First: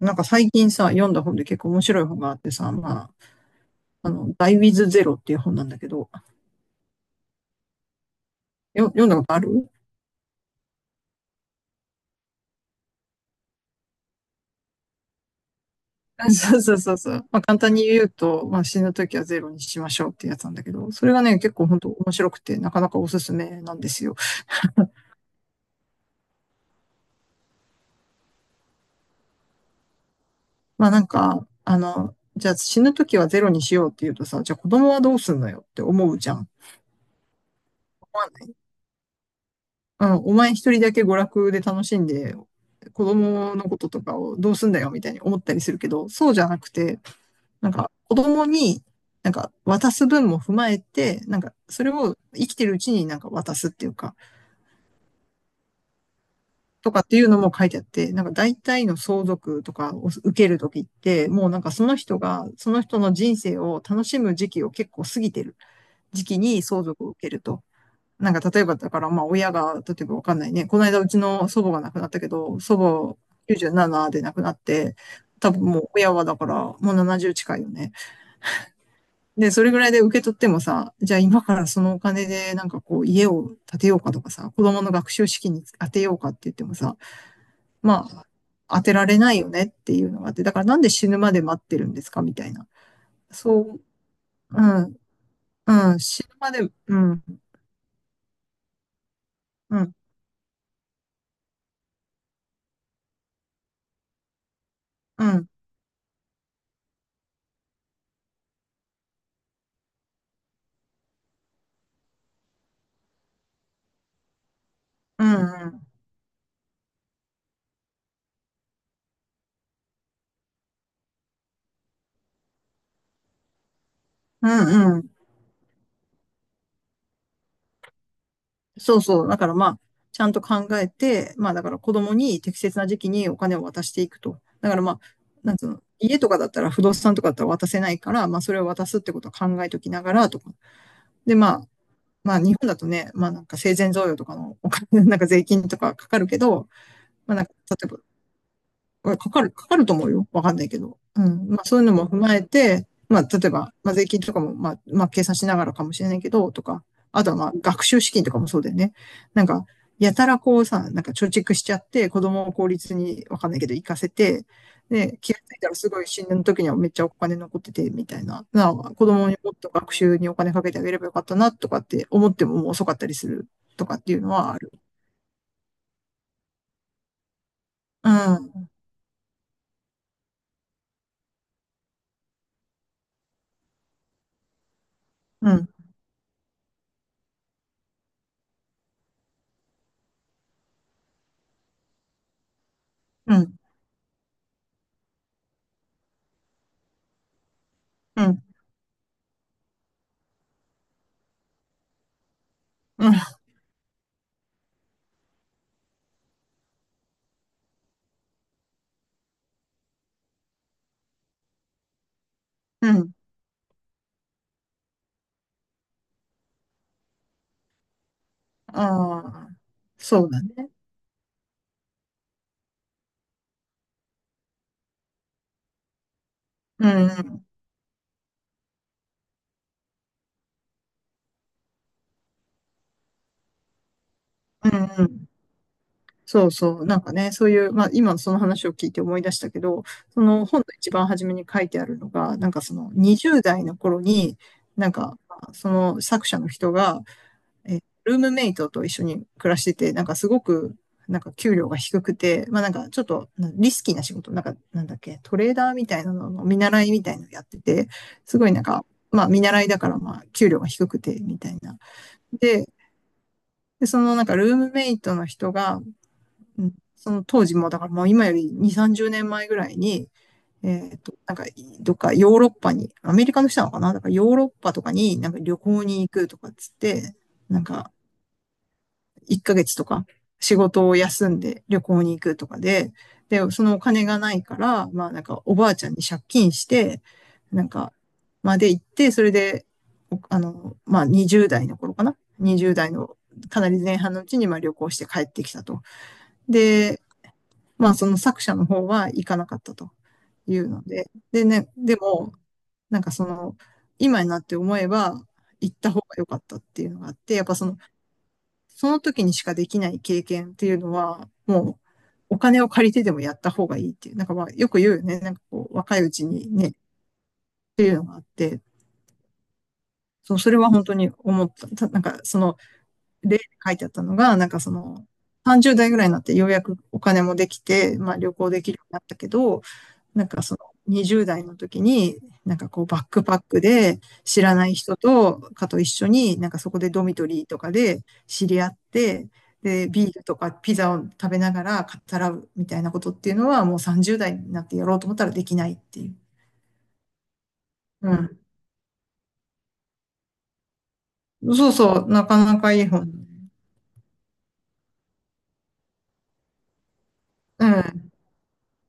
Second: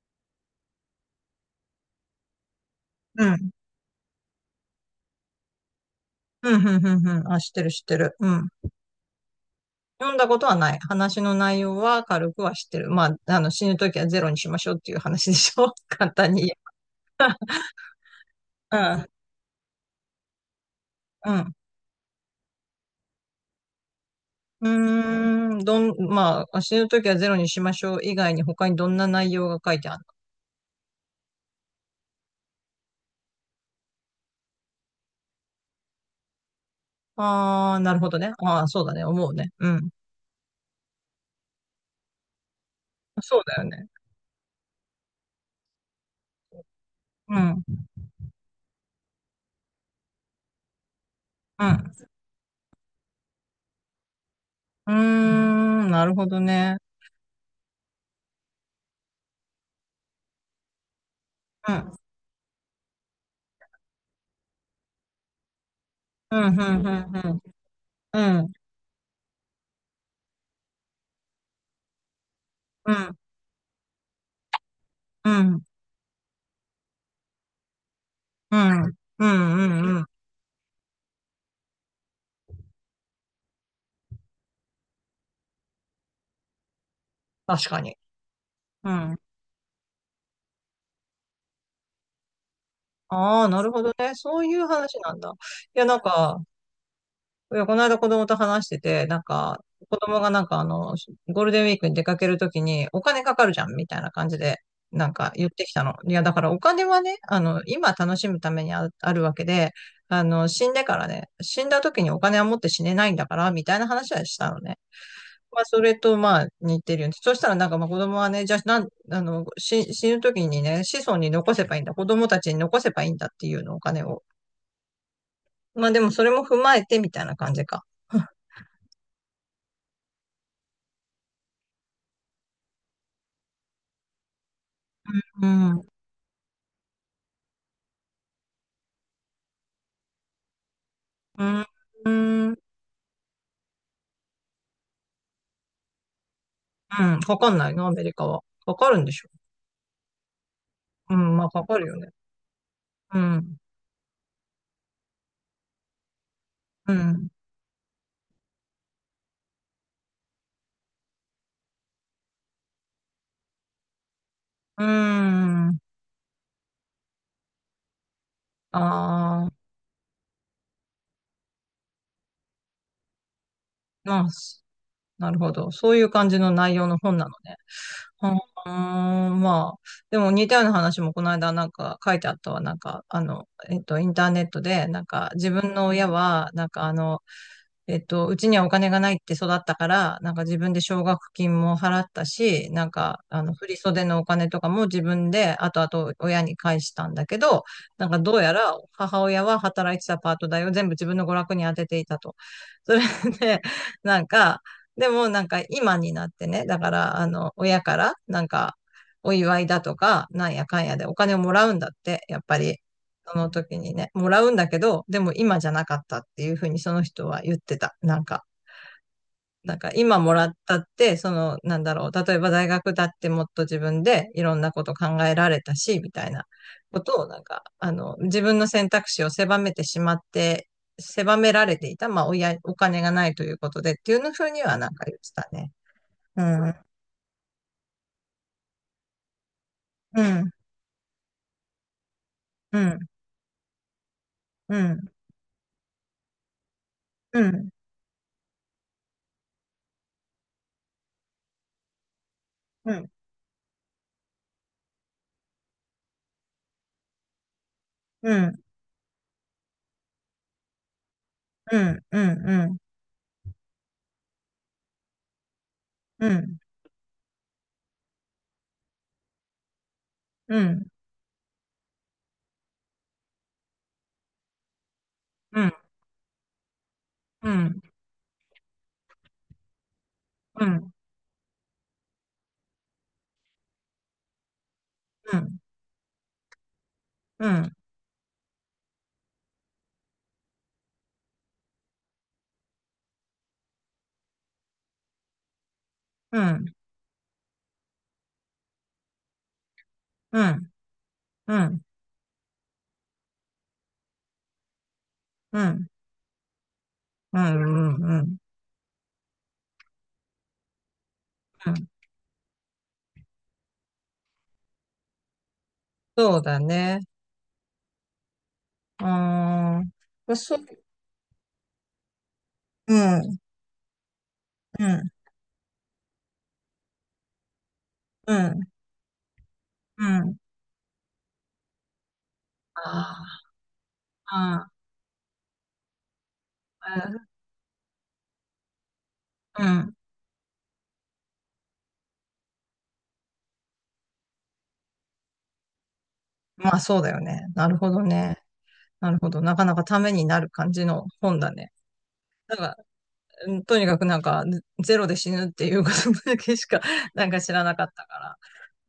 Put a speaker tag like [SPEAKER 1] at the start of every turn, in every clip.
[SPEAKER 1] なんか最近さ、読んだ本で結構面白い本があってさ、まあ、
[SPEAKER 2] うん。
[SPEAKER 1] ダイウィズゼロっていう本なんだけど、
[SPEAKER 2] うん、うん、うん、うん。あ、知ってる、知ってる。うん。
[SPEAKER 1] 読んだことある？
[SPEAKER 2] 読んだことはない。話の内容は軽くは知ってる。まあ、死ぬときはゼロにしましょうっていう話でしょ 簡 単に言え
[SPEAKER 1] そうそうそうそう。まあ簡単に言うと、まあ死ぬ
[SPEAKER 2] ば。
[SPEAKER 1] ときはゼロにしましょうってやつなんだけど、それが
[SPEAKER 2] う
[SPEAKER 1] ね、
[SPEAKER 2] ん。
[SPEAKER 1] 結構本当面白くて、なかなかおすすめなんですよ。
[SPEAKER 2] うん。うーん。まあ、死ぬときはゼロにしましょう以外に他にどんな内容が書いてある
[SPEAKER 1] まあなんか、じゃあ死ぬときはゼロにしようって言うとさ、じゃあ子供はどうすんのよって思うじゃん。思
[SPEAKER 2] の。ああー、なるほど
[SPEAKER 1] わ
[SPEAKER 2] ね。
[SPEAKER 1] ない？
[SPEAKER 2] ああ、そうだね。思うね。うん。
[SPEAKER 1] うん、お前一人だけ娯楽で楽しんで、子
[SPEAKER 2] そう
[SPEAKER 1] 供
[SPEAKER 2] だよ
[SPEAKER 1] のこ
[SPEAKER 2] ね。
[SPEAKER 1] ととかをどうすんだよみたいに思ったりするけど、そうじゃなくて、
[SPEAKER 2] うん。
[SPEAKER 1] なんか子供になんか渡す分も踏まえて、なんか
[SPEAKER 2] う
[SPEAKER 1] それ
[SPEAKER 2] ん。
[SPEAKER 1] を生きてるうちになんか渡すっていうか、
[SPEAKER 2] うーん。なるほどね。
[SPEAKER 1] とかっていうのも書いてあって、なんか大体の相続とかを受けるときって、もうなん
[SPEAKER 2] う
[SPEAKER 1] かそ
[SPEAKER 2] ん。
[SPEAKER 1] の人が、その人の人生を楽しむ時期を結構過ぎてる時
[SPEAKER 2] う
[SPEAKER 1] 期
[SPEAKER 2] ん、
[SPEAKER 1] に
[SPEAKER 2] う
[SPEAKER 1] 相
[SPEAKER 2] ん、う
[SPEAKER 1] 続を
[SPEAKER 2] ん、
[SPEAKER 1] 受け
[SPEAKER 2] うん。
[SPEAKER 1] ると。なんか
[SPEAKER 2] うん。
[SPEAKER 1] 例えばだからまあ親が、例えばわかんないね、この間うちの祖母が亡くなったけど、祖
[SPEAKER 2] う
[SPEAKER 1] 母
[SPEAKER 2] ん。
[SPEAKER 1] 97で亡くなって、
[SPEAKER 2] う
[SPEAKER 1] 多
[SPEAKER 2] ん。
[SPEAKER 1] 分もう親はだからもう70近いよね。
[SPEAKER 2] うん。う
[SPEAKER 1] で、
[SPEAKER 2] ん。
[SPEAKER 1] そ
[SPEAKER 2] う
[SPEAKER 1] れぐらい
[SPEAKER 2] ん。う
[SPEAKER 1] で
[SPEAKER 2] ん。
[SPEAKER 1] 受け取ってもさ、じゃあ今からそのお金でなんかこう家を建てようかとかさ、子供の学習資金に当てようかって言ってもさ、
[SPEAKER 2] 確かに。
[SPEAKER 1] まあ、当
[SPEAKER 2] う
[SPEAKER 1] てら
[SPEAKER 2] ん。
[SPEAKER 1] れないよねっていうのがあって、だからなんで死ぬまで待ってるんですかみたいな。
[SPEAKER 2] ああ、
[SPEAKER 1] そ
[SPEAKER 2] なる
[SPEAKER 1] う、
[SPEAKER 2] ほどね。そうい
[SPEAKER 1] う
[SPEAKER 2] う
[SPEAKER 1] ん、
[SPEAKER 2] 話なんだ。いや、
[SPEAKER 1] う
[SPEAKER 2] なん
[SPEAKER 1] ん、死ぬ
[SPEAKER 2] か、
[SPEAKER 1] まで、うん、
[SPEAKER 2] いや、この間子供と話してて、なんか、
[SPEAKER 1] うん、
[SPEAKER 2] 子供がなんかゴールデンウィークに出かけるときにお金かかるじゃん、みたいな感じで、なん
[SPEAKER 1] う
[SPEAKER 2] か
[SPEAKER 1] ん、
[SPEAKER 2] 言ってきたの。いや、だからお金はね、今楽しむためにあるわけで、死んでからね、死んだときにお金は持って死ねないんだから、みたいな話はしたのね。
[SPEAKER 1] う
[SPEAKER 2] まあ、
[SPEAKER 1] ん、う
[SPEAKER 2] そ
[SPEAKER 1] ん、
[SPEAKER 2] れと、まあ、似てるよね。そしたら、なんか、まあ、子供はね、じゃあ、なん、あの、し死ぬ時にね、子孫に残せばいいんだ。子供たちに残せばいいんだっていうの、お金を。
[SPEAKER 1] うん、うん、
[SPEAKER 2] まあでもそれも踏まえてみたいな感じか。
[SPEAKER 1] そうそう。だからまあ、ちゃんと考えて、まあだから子供に適切な時期にお金を渡していくと。だからまあ、
[SPEAKER 2] う
[SPEAKER 1] なんつう
[SPEAKER 2] ん。
[SPEAKER 1] の、
[SPEAKER 2] う
[SPEAKER 1] 家とかだったら不動産とかだったら渡せないから、まあそれを渡すってことを考えときながらとか。でま
[SPEAKER 2] ん。
[SPEAKER 1] あ、
[SPEAKER 2] う
[SPEAKER 1] まあ
[SPEAKER 2] ん。
[SPEAKER 1] 日本だとね、まあなんか生前贈与とかのお金、なんか税金とかかかるけど、
[SPEAKER 2] うん。
[SPEAKER 1] まあ
[SPEAKER 2] か
[SPEAKER 1] なん
[SPEAKER 2] か
[SPEAKER 1] か
[SPEAKER 2] んない
[SPEAKER 1] 例
[SPEAKER 2] の、
[SPEAKER 1] え
[SPEAKER 2] ア
[SPEAKER 1] ば
[SPEAKER 2] メリカは。かかるんでしょ。
[SPEAKER 1] かかると思うよ。わかんないけど。
[SPEAKER 2] う
[SPEAKER 1] う
[SPEAKER 2] ん。まあ
[SPEAKER 1] ん。ま
[SPEAKER 2] か
[SPEAKER 1] あそ
[SPEAKER 2] か
[SPEAKER 1] うい
[SPEAKER 2] る
[SPEAKER 1] うの
[SPEAKER 2] よ
[SPEAKER 1] も
[SPEAKER 2] ね。
[SPEAKER 1] 踏まえて、
[SPEAKER 2] う
[SPEAKER 1] まあ例え
[SPEAKER 2] ん。
[SPEAKER 1] ば、まあ税金とかも、まあ計算しながらかもしれないけど、とか、
[SPEAKER 2] う
[SPEAKER 1] あ
[SPEAKER 2] ん。
[SPEAKER 1] とはまあ学習資金とかもそうだよね。なんか、やたらこうさ、なんか貯蓄しちゃって、子供を公立にわかんないけど行かせて、
[SPEAKER 2] う
[SPEAKER 1] で、気がついたら
[SPEAKER 2] ん。
[SPEAKER 1] すごい死ぬ時にはめっちゃお金残ってて、みたいな。子供に
[SPEAKER 2] ああ、
[SPEAKER 1] もっと学習にお金かけてあげればよかったな、とかって思ってももう遅かったりするとかってい
[SPEAKER 2] ま
[SPEAKER 1] う
[SPEAKER 2] あ、
[SPEAKER 1] のはある。
[SPEAKER 2] なるほど。そういう感じの内容の本なのね。
[SPEAKER 1] う
[SPEAKER 2] う
[SPEAKER 1] ん、
[SPEAKER 2] ん、まあ、でも似たような話もこの間なんか書いてあったわ。なんか、インターネットで、なんか自
[SPEAKER 1] うん、
[SPEAKER 2] 分の親は、なんかうちにはお金がないって育ったから、なんか自分で奨学金も払ったし、なんか、
[SPEAKER 1] うん、
[SPEAKER 2] 振り袖のお金とかも自分で後々親に返したんだけど、なんか
[SPEAKER 1] う
[SPEAKER 2] どう
[SPEAKER 1] ん、
[SPEAKER 2] やら母親は働いてたパート代を全部自分の娯楽に当てていたと。それ
[SPEAKER 1] うん、
[SPEAKER 2] で、なんか、でもなんか今になってね、だからあの親からなんかお祝いだとか、なんやかんやでお金をもらうんだって、やっぱり
[SPEAKER 1] うん。
[SPEAKER 2] その時にね、もらうんだけど、でも今じゃなかったっていうふうにその人は言ってた。なんか、
[SPEAKER 1] ああ、
[SPEAKER 2] なんか今
[SPEAKER 1] そう
[SPEAKER 2] も
[SPEAKER 1] だ
[SPEAKER 2] らっ
[SPEAKER 1] ね。
[SPEAKER 2] たって、そのなんだろう、例えば大学だってもっと自分でいろんなこと考えられたし、みたいな
[SPEAKER 1] う
[SPEAKER 2] こ
[SPEAKER 1] ん、
[SPEAKER 2] と
[SPEAKER 1] う
[SPEAKER 2] をなん
[SPEAKER 1] ん、
[SPEAKER 2] か、自分の選択肢を狭めてしまって狭められていた、まあ、親、お金がないということでっていうふうに
[SPEAKER 1] う
[SPEAKER 2] は
[SPEAKER 1] ん
[SPEAKER 2] なんか
[SPEAKER 1] う
[SPEAKER 2] 言って
[SPEAKER 1] ん、
[SPEAKER 2] たね。う
[SPEAKER 1] そう
[SPEAKER 2] ん、う
[SPEAKER 1] そう。なんかね、そういう、まあ今その話を聞いて思い出したけど、その
[SPEAKER 2] ん、
[SPEAKER 1] 本の一番初めに書いてあるのが、なんかそ
[SPEAKER 2] う
[SPEAKER 1] の
[SPEAKER 2] ん、
[SPEAKER 1] 20代の頃に、
[SPEAKER 2] う
[SPEAKER 1] なん
[SPEAKER 2] ん、
[SPEAKER 1] かその作者の人が、
[SPEAKER 2] うん、
[SPEAKER 1] ルームメイトと一緒に暮らしてて、なんかすごく、なんか給料が低くて、まあなんか
[SPEAKER 2] うん、
[SPEAKER 1] ち
[SPEAKER 2] う
[SPEAKER 1] ょっ
[SPEAKER 2] ん、
[SPEAKER 1] とリスキーな仕事、なんかなんだっけ、トレーダーみたいなのの見習いみたいなのやってて、
[SPEAKER 2] う
[SPEAKER 1] すごい
[SPEAKER 2] ん、
[SPEAKER 1] なんか、まあ見習いだからまあ給料が低くてみたいな。
[SPEAKER 2] うん、うん、う
[SPEAKER 1] で、
[SPEAKER 2] ん、
[SPEAKER 1] そのなんかルームメイトの人が、
[SPEAKER 2] うん、うん、
[SPEAKER 1] うん、その当時も、だからもう今より2、30年前ぐらいに、
[SPEAKER 2] うん、
[SPEAKER 1] なんか、どっかヨーロッパに、アメリカの人なのかなだからヨーロッパとかになんか旅
[SPEAKER 2] うん、
[SPEAKER 1] 行に行くとかっつって、
[SPEAKER 2] う
[SPEAKER 1] なん
[SPEAKER 2] ん、
[SPEAKER 1] か、1ヶ月とか仕
[SPEAKER 2] う
[SPEAKER 1] 事
[SPEAKER 2] ん、
[SPEAKER 1] を休んで旅行に行くとかで、で、そのお金がないから、まあなん
[SPEAKER 2] う
[SPEAKER 1] かお
[SPEAKER 2] ん、
[SPEAKER 1] ばあちゃんに借金して、
[SPEAKER 2] う
[SPEAKER 1] なん
[SPEAKER 2] ん、
[SPEAKER 1] か、まあで行って、それで、まあ20代の頃かな？ 20 代のかなり前半のうちにまあ旅行して帰ってきたと。
[SPEAKER 2] うん、
[SPEAKER 1] で、まあその作者の方は行かなかったと
[SPEAKER 2] う
[SPEAKER 1] いう
[SPEAKER 2] ん、
[SPEAKER 1] ので、でね、でも、なんかその、今になって思えば行った方が良かったっていうのがあって、
[SPEAKER 2] う
[SPEAKER 1] やっぱその
[SPEAKER 2] ん、
[SPEAKER 1] その時にしかできない経験っていうのは、
[SPEAKER 2] う
[SPEAKER 1] もう、
[SPEAKER 2] ん、
[SPEAKER 1] お金を借りてでもやった方がいいっていう、なんかまあ、よく言うよね。なんかこう、若いうち
[SPEAKER 2] そう
[SPEAKER 1] に
[SPEAKER 2] だ
[SPEAKER 1] ね、っ
[SPEAKER 2] ね。
[SPEAKER 1] ていうのがあって、
[SPEAKER 2] うー
[SPEAKER 1] そ
[SPEAKER 2] ん、
[SPEAKER 1] う、そ
[SPEAKER 2] そ
[SPEAKER 1] れ
[SPEAKER 2] う、
[SPEAKER 1] は本当に思った。なんか、その、
[SPEAKER 2] う
[SPEAKER 1] 例
[SPEAKER 2] ん、
[SPEAKER 1] で書いてあったのが、なんかそ
[SPEAKER 2] う
[SPEAKER 1] の、
[SPEAKER 2] ん、
[SPEAKER 1] 30代ぐらいになってようやくお金もできて、まあ
[SPEAKER 2] う
[SPEAKER 1] 旅行
[SPEAKER 2] ん、
[SPEAKER 1] できるようになったけど、
[SPEAKER 2] う
[SPEAKER 1] なん
[SPEAKER 2] ん、
[SPEAKER 1] かその20代の時に、なんかこうバッ
[SPEAKER 2] あ
[SPEAKER 1] クパックで知らな
[SPEAKER 2] あ、
[SPEAKER 1] い人とかと一緒に、なんかそこでドミトリーとかで知り合って、
[SPEAKER 2] うん、う
[SPEAKER 1] で、
[SPEAKER 2] ん、
[SPEAKER 1] ビールとかピザを食べながら語らうみたいなことっていうのはもう30代になってやろうと思ったらできないっていう。
[SPEAKER 2] まあそうだよね。なるほど
[SPEAKER 1] う
[SPEAKER 2] ね。
[SPEAKER 1] ん。
[SPEAKER 2] なるほど。なかなかためになる感じの本だ
[SPEAKER 1] そ
[SPEAKER 2] ね。
[SPEAKER 1] うそう、なか
[SPEAKER 2] なん
[SPEAKER 1] なか
[SPEAKER 2] か。
[SPEAKER 1] いい本。
[SPEAKER 2] うん。とにかくなんか、ゼロで死ぬっていうことだけしか、なんか知ら
[SPEAKER 1] う
[SPEAKER 2] なかった
[SPEAKER 1] ん、
[SPEAKER 2] から、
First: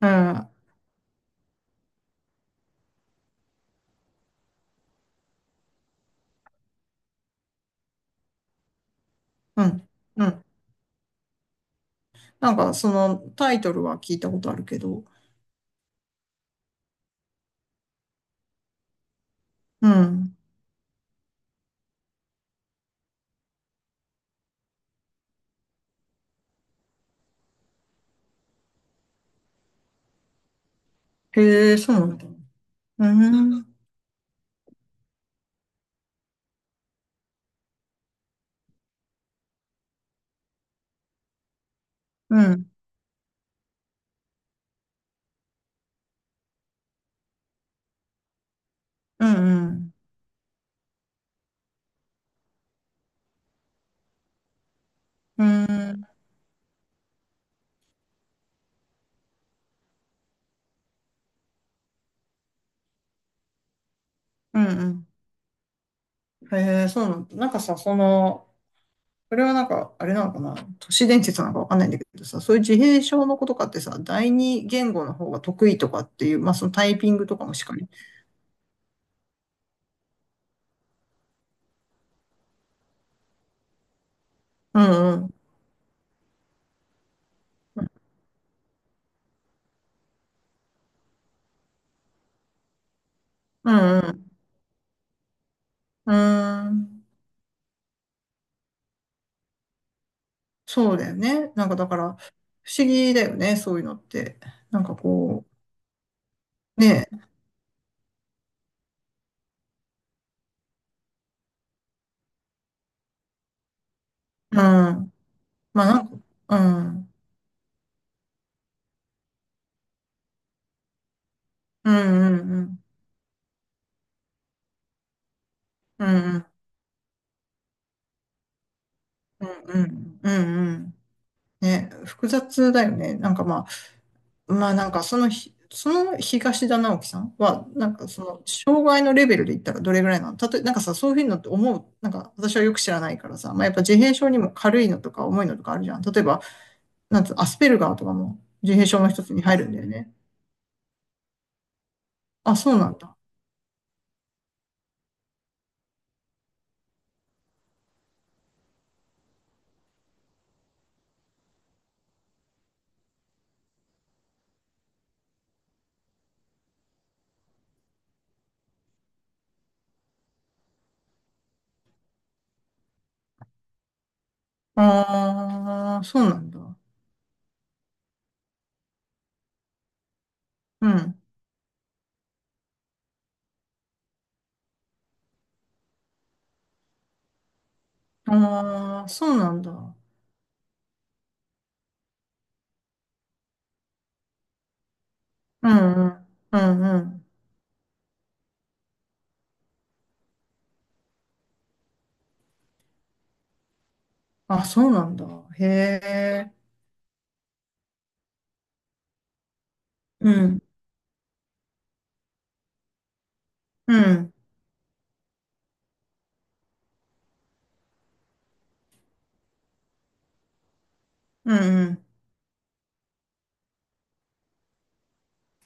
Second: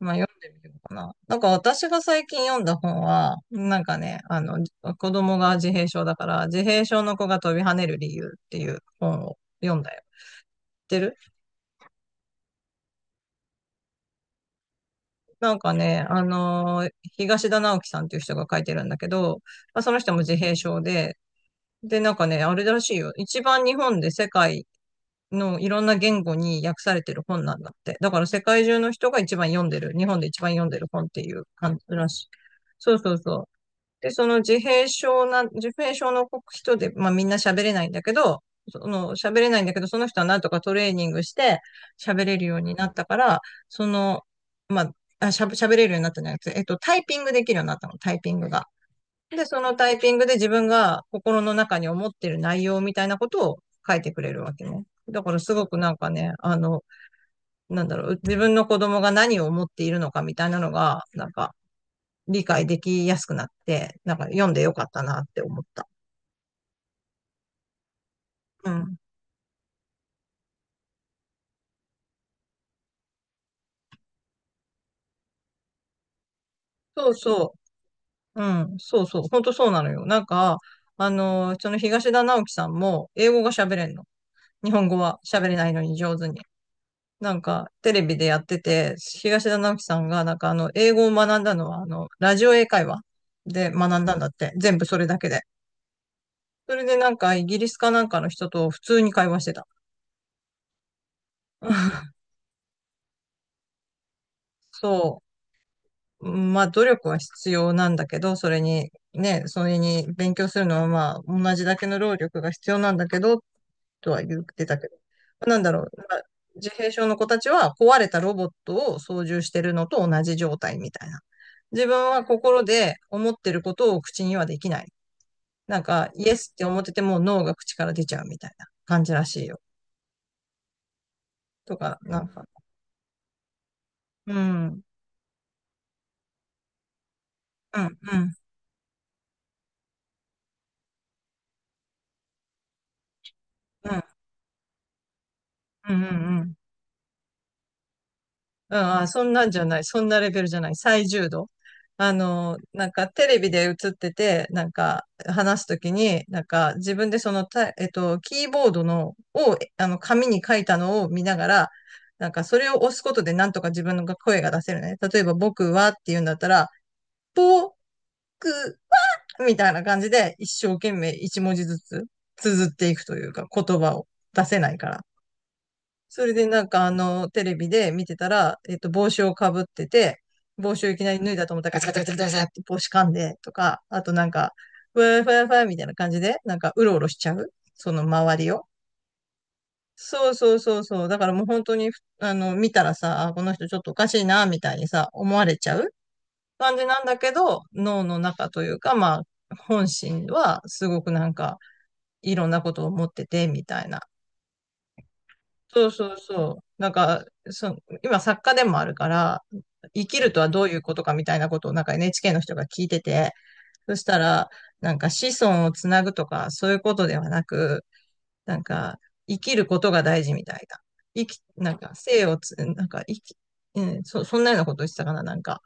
[SPEAKER 1] う
[SPEAKER 2] あ読ん
[SPEAKER 1] ん、
[SPEAKER 2] でみようかな。なんか私が最近読んだ本は、なんかね、子供が自閉症だから、自閉症の子が飛び跳ねる理由っていう本を
[SPEAKER 1] う
[SPEAKER 2] 読ん
[SPEAKER 1] ん、
[SPEAKER 2] だよ。知
[SPEAKER 1] うん。
[SPEAKER 2] ってる？
[SPEAKER 1] なんか、そのタイトルは聞いたことあるけど。
[SPEAKER 2] なんかね、東田直樹さんっていう人が書いてるんだけど、まあ、
[SPEAKER 1] う
[SPEAKER 2] その人も自
[SPEAKER 1] ん。
[SPEAKER 2] 閉症で、なんかね、あれらしいよ。一番日本で世界のいろんな言語に訳されてる本なんだって。だから世界中の人が一番読んでる、日本で一番読んでる本っていう
[SPEAKER 1] へえ、
[SPEAKER 2] 感じ
[SPEAKER 1] そうな
[SPEAKER 2] ら
[SPEAKER 1] ん
[SPEAKER 2] し
[SPEAKER 1] だ。
[SPEAKER 2] い。そう
[SPEAKER 1] う
[SPEAKER 2] そうそう。
[SPEAKER 1] ん。
[SPEAKER 2] で、自閉症の人で、まあみんな喋れないんだけど、その喋れないんだけど、その人はなんとかトレーニングして喋れ
[SPEAKER 1] う
[SPEAKER 2] るよう
[SPEAKER 1] ん。
[SPEAKER 2] になったから、その、まあ、喋れるようになったんじゃなくて、タイピングできるようになったの、タイピングが。
[SPEAKER 1] う
[SPEAKER 2] で、そ
[SPEAKER 1] ん。う
[SPEAKER 2] のタ
[SPEAKER 1] ん。
[SPEAKER 2] イピングで自分が心の中に思ってる内容みたいなことを書いてくれるわけね。だから
[SPEAKER 1] う
[SPEAKER 2] すごくなん
[SPEAKER 1] ん。
[SPEAKER 2] かね、なんだろう、自分の子供が何を思っているのかみたいなのが、なんか理解できやすくなって、なんか読ん
[SPEAKER 1] う
[SPEAKER 2] で
[SPEAKER 1] ん
[SPEAKER 2] よかった
[SPEAKER 1] う
[SPEAKER 2] なって思った。
[SPEAKER 1] ん、へえ、そうなんだ。なんかさ、その、
[SPEAKER 2] うん。
[SPEAKER 1] それはなんか、あれなのかな。都市伝説なのかわかんないんだけどさ、そういう自閉症の子とかってさ、第二言語の方が得意とかっていう、まあそのタイピ
[SPEAKER 2] そう
[SPEAKER 1] ングとかも
[SPEAKER 2] そ
[SPEAKER 1] しかり。
[SPEAKER 2] う。うん。そうそう。本当そうなのよ。なんか、その東田直樹さんも英語が喋れんの。日
[SPEAKER 1] う
[SPEAKER 2] 本語
[SPEAKER 1] んう
[SPEAKER 2] は
[SPEAKER 1] ん。
[SPEAKER 2] 喋れないのに上手に。なんか、テレビでやってて、東田直樹さんが、なんか英語を学んだのは、ラジオ英会話で
[SPEAKER 1] う
[SPEAKER 2] 学
[SPEAKER 1] んう
[SPEAKER 2] んだんだっ
[SPEAKER 1] ん。
[SPEAKER 2] て。全部それだけで。
[SPEAKER 1] うー
[SPEAKER 2] それで
[SPEAKER 1] ん。
[SPEAKER 2] なんか、イギリスかなんかの人と普通に会話してた。
[SPEAKER 1] そうだよね。なんかだから、不思議だよね、そういうのって。なんか
[SPEAKER 2] そ
[SPEAKER 1] こ
[SPEAKER 2] う。まあ、
[SPEAKER 1] う、
[SPEAKER 2] 努
[SPEAKER 1] ね
[SPEAKER 2] 力は
[SPEAKER 1] え。
[SPEAKER 2] 必要なんだけど、それに、ね、それに勉強するのはまあ、同じだけの労力が必要なんだけどっとは言っ
[SPEAKER 1] うん。
[SPEAKER 2] てたけど。なんだろ
[SPEAKER 1] ま
[SPEAKER 2] う。
[SPEAKER 1] あなん
[SPEAKER 2] ま
[SPEAKER 1] か、
[SPEAKER 2] あ
[SPEAKER 1] う
[SPEAKER 2] 自閉症
[SPEAKER 1] ん。
[SPEAKER 2] の子たちは壊れたロボットを操縦してるのと同じ状態みたいな。自
[SPEAKER 1] うん
[SPEAKER 2] 分は
[SPEAKER 1] うんう
[SPEAKER 2] 心
[SPEAKER 1] ん。
[SPEAKER 2] で思ってることを口にはできない。なん
[SPEAKER 1] う
[SPEAKER 2] か、イエ
[SPEAKER 1] ん
[SPEAKER 2] スって思ってても脳が口から出ちゃうみたいな感じらし
[SPEAKER 1] う
[SPEAKER 2] い
[SPEAKER 1] ん
[SPEAKER 2] よ。
[SPEAKER 1] うんうんうん。
[SPEAKER 2] と
[SPEAKER 1] ね、
[SPEAKER 2] か、なん
[SPEAKER 1] 複
[SPEAKER 2] か、
[SPEAKER 1] 雑だよね。なんかま
[SPEAKER 2] う
[SPEAKER 1] あ、
[SPEAKER 2] ん、う
[SPEAKER 1] まあ
[SPEAKER 2] ん、
[SPEAKER 1] なんかそその東田直樹さんは、
[SPEAKER 2] う
[SPEAKER 1] なん
[SPEAKER 2] ん、
[SPEAKER 1] か
[SPEAKER 2] う
[SPEAKER 1] そ
[SPEAKER 2] ん、
[SPEAKER 1] の、障害のレベルで言ったらどれぐらいなの？例え、なんかさ、そういうのって思う、なんか私はよく知らないからさ、まあやっぱ
[SPEAKER 2] う
[SPEAKER 1] 自
[SPEAKER 2] ん、
[SPEAKER 1] 閉症にも軽いのとか重いのとかあるじ
[SPEAKER 2] うん、
[SPEAKER 1] ゃん。
[SPEAKER 2] う
[SPEAKER 1] 例えば、
[SPEAKER 2] ん。
[SPEAKER 1] なんつう、アスペルガーとかも自
[SPEAKER 2] うん、
[SPEAKER 1] 閉症
[SPEAKER 2] あ、
[SPEAKER 1] の
[SPEAKER 2] そ
[SPEAKER 1] 一
[SPEAKER 2] ん
[SPEAKER 1] つに
[SPEAKER 2] なんじ
[SPEAKER 1] 入
[SPEAKER 2] ゃ
[SPEAKER 1] るん
[SPEAKER 2] な
[SPEAKER 1] だ
[SPEAKER 2] い。
[SPEAKER 1] よ
[SPEAKER 2] そん
[SPEAKER 1] ね。
[SPEAKER 2] なレベルじゃない。最重度。
[SPEAKER 1] あ、そう
[SPEAKER 2] なん
[SPEAKER 1] なん
[SPEAKER 2] か
[SPEAKER 1] だ。
[SPEAKER 2] テレビで映ってて、なんか話すときに、なんか自分でそのタイ、えっと、キーボードの、を、えあの、紙に書いたのを見ながら、なんかそれを押すことでなんとか自分の声が出せるね。例えば僕はって言うんだったら、僕はみたいな感じで一生懸命一文字ずつ綴っていくというか言葉を出せないから。
[SPEAKER 1] ああ、そ
[SPEAKER 2] そ
[SPEAKER 1] う
[SPEAKER 2] れ
[SPEAKER 1] な
[SPEAKER 2] で
[SPEAKER 1] ん
[SPEAKER 2] なん
[SPEAKER 1] だ。
[SPEAKER 2] かテレビで見てたら、帽子をかぶってて、帽子
[SPEAKER 1] う
[SPEAKER 2] をいきなり
[SPEAKER 1] ん。
[SPEAKER 2] 脱いだと思ったらガチャガチャガチャガチャって帽子噛んでとか、あとなんか、ふわふわふわみたいな感じで、なんかうろうろしちゃうその周りを。
[SPEAKER 1] ああ、そうなんだ。
[SPEAKER 2] そうそうそうそう。だからもう本当に、見たらさ、あこの人ちょっとおかしいな、みたいにさ、思われ
[SPEAKER 1] う
[SPEAKER 2] ちゃう
[SPEAKER 1] んうん。う
[SPEAKER 2] 感
[SPEAKER 1] ん
[SPEAKER 2] じ
[SPEAKER 1] う
[SPEAKER 2] なんだ
[SPEAKER 1] ん。
[SPEAKER 2] けど、脳の中というか、まあ、本心はすごくなんか、いろんなことを思ってて、みたいな。
[SPEAKER 1] あ、そうなんだ。へ
[SPEAKER 2] そうそうそ
[SPEAKER 1] え。
[SPEAKER 2] う。なんか、そ今作家でもあるから、生き
[SPEAKER 1] う
[SPEAKER 2] るとはど
[SPEAKER 1] ん。
[SPEAKER 2] ういうことかみたいなことをなんか NHK の人が聞いてて、
[SPEAKER 1] う
[SPEAKER 2] そした
[SPEAKER 1] ん。
[SPEAKER 2] ら、なんか子孫をつなぐとか、そういうことではなく、なんか、生きることが大事みたいな。生き、
[SPEAKER 1] う
[SPEAKER 2] なん
[SPEAKER 1] んう
[SPEAKER 2] か、
[SPEAKER 1] ん。
[SPEAKER 2] 生をつ、なんか、生き、うん、そんなようなことを言ってたかな、なんか。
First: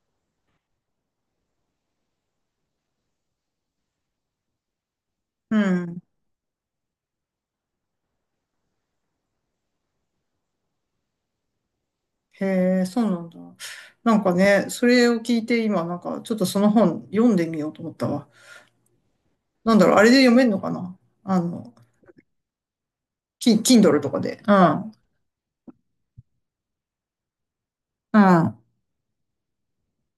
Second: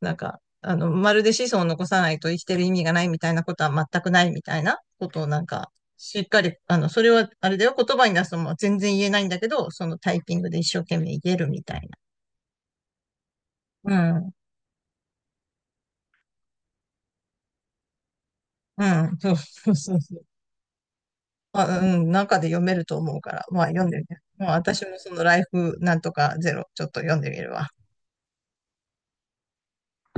[SPEAKER 2] なんか、まるで子孫を残さないと生きてる意味がないみたいなことは全くないみたいなことをなん
[SPEAKER 1] う
[SPEAKER 2] か、
[SPEAKER 1] ん。
[SPEAKER 2] しっかり、それは、あれだよ、言葉に出すのも全然言えないんだけど、そのタイピングで一生懸命言えるみたいな。
[SPEAKER 1] へえ、そうなんだ。
[SPEAKER 2] う
[SPEAKER 1] なん
[SPEAKER 2] ん。
[SPEAKER 1] かね、それを聞いて今、なんかちょっとその本読んでみようと思ったわ。
[SPEAKER 2] うん。そうそ
[SPEAKER 1] な
[SPEAKER 2] う
[SPEAKER 1] んだ
[SPEAKER 2] そ
[SPEAKER 1] ろう、
[SPEAKER 2] う
[SPEAKER 1] あれ
[SPEAKER 2] そ
[SPEAKER 1] で
[SPEAKER 2] う。
[SPEAKER 1] 読めるのかな？あの、
[SPEAKER 2] あ、うん。中で読めると思うから、まあ読んで
[SPEAKER 1] Kindle
[SPEAKER 2] み
[SPEAKER 1] とか
[SPEAKER 2] る。
[SPEAKER 1] で。
[SPEAKER 2] もう
[SPEAKER 1] う
[SPEAKER 2] 私も
[SPEAKER 1] ん。
[SPEAKER 2] そのライフなんとかゼロ、ちょっと読んでみるわ。
[SPEAKER 1] うん。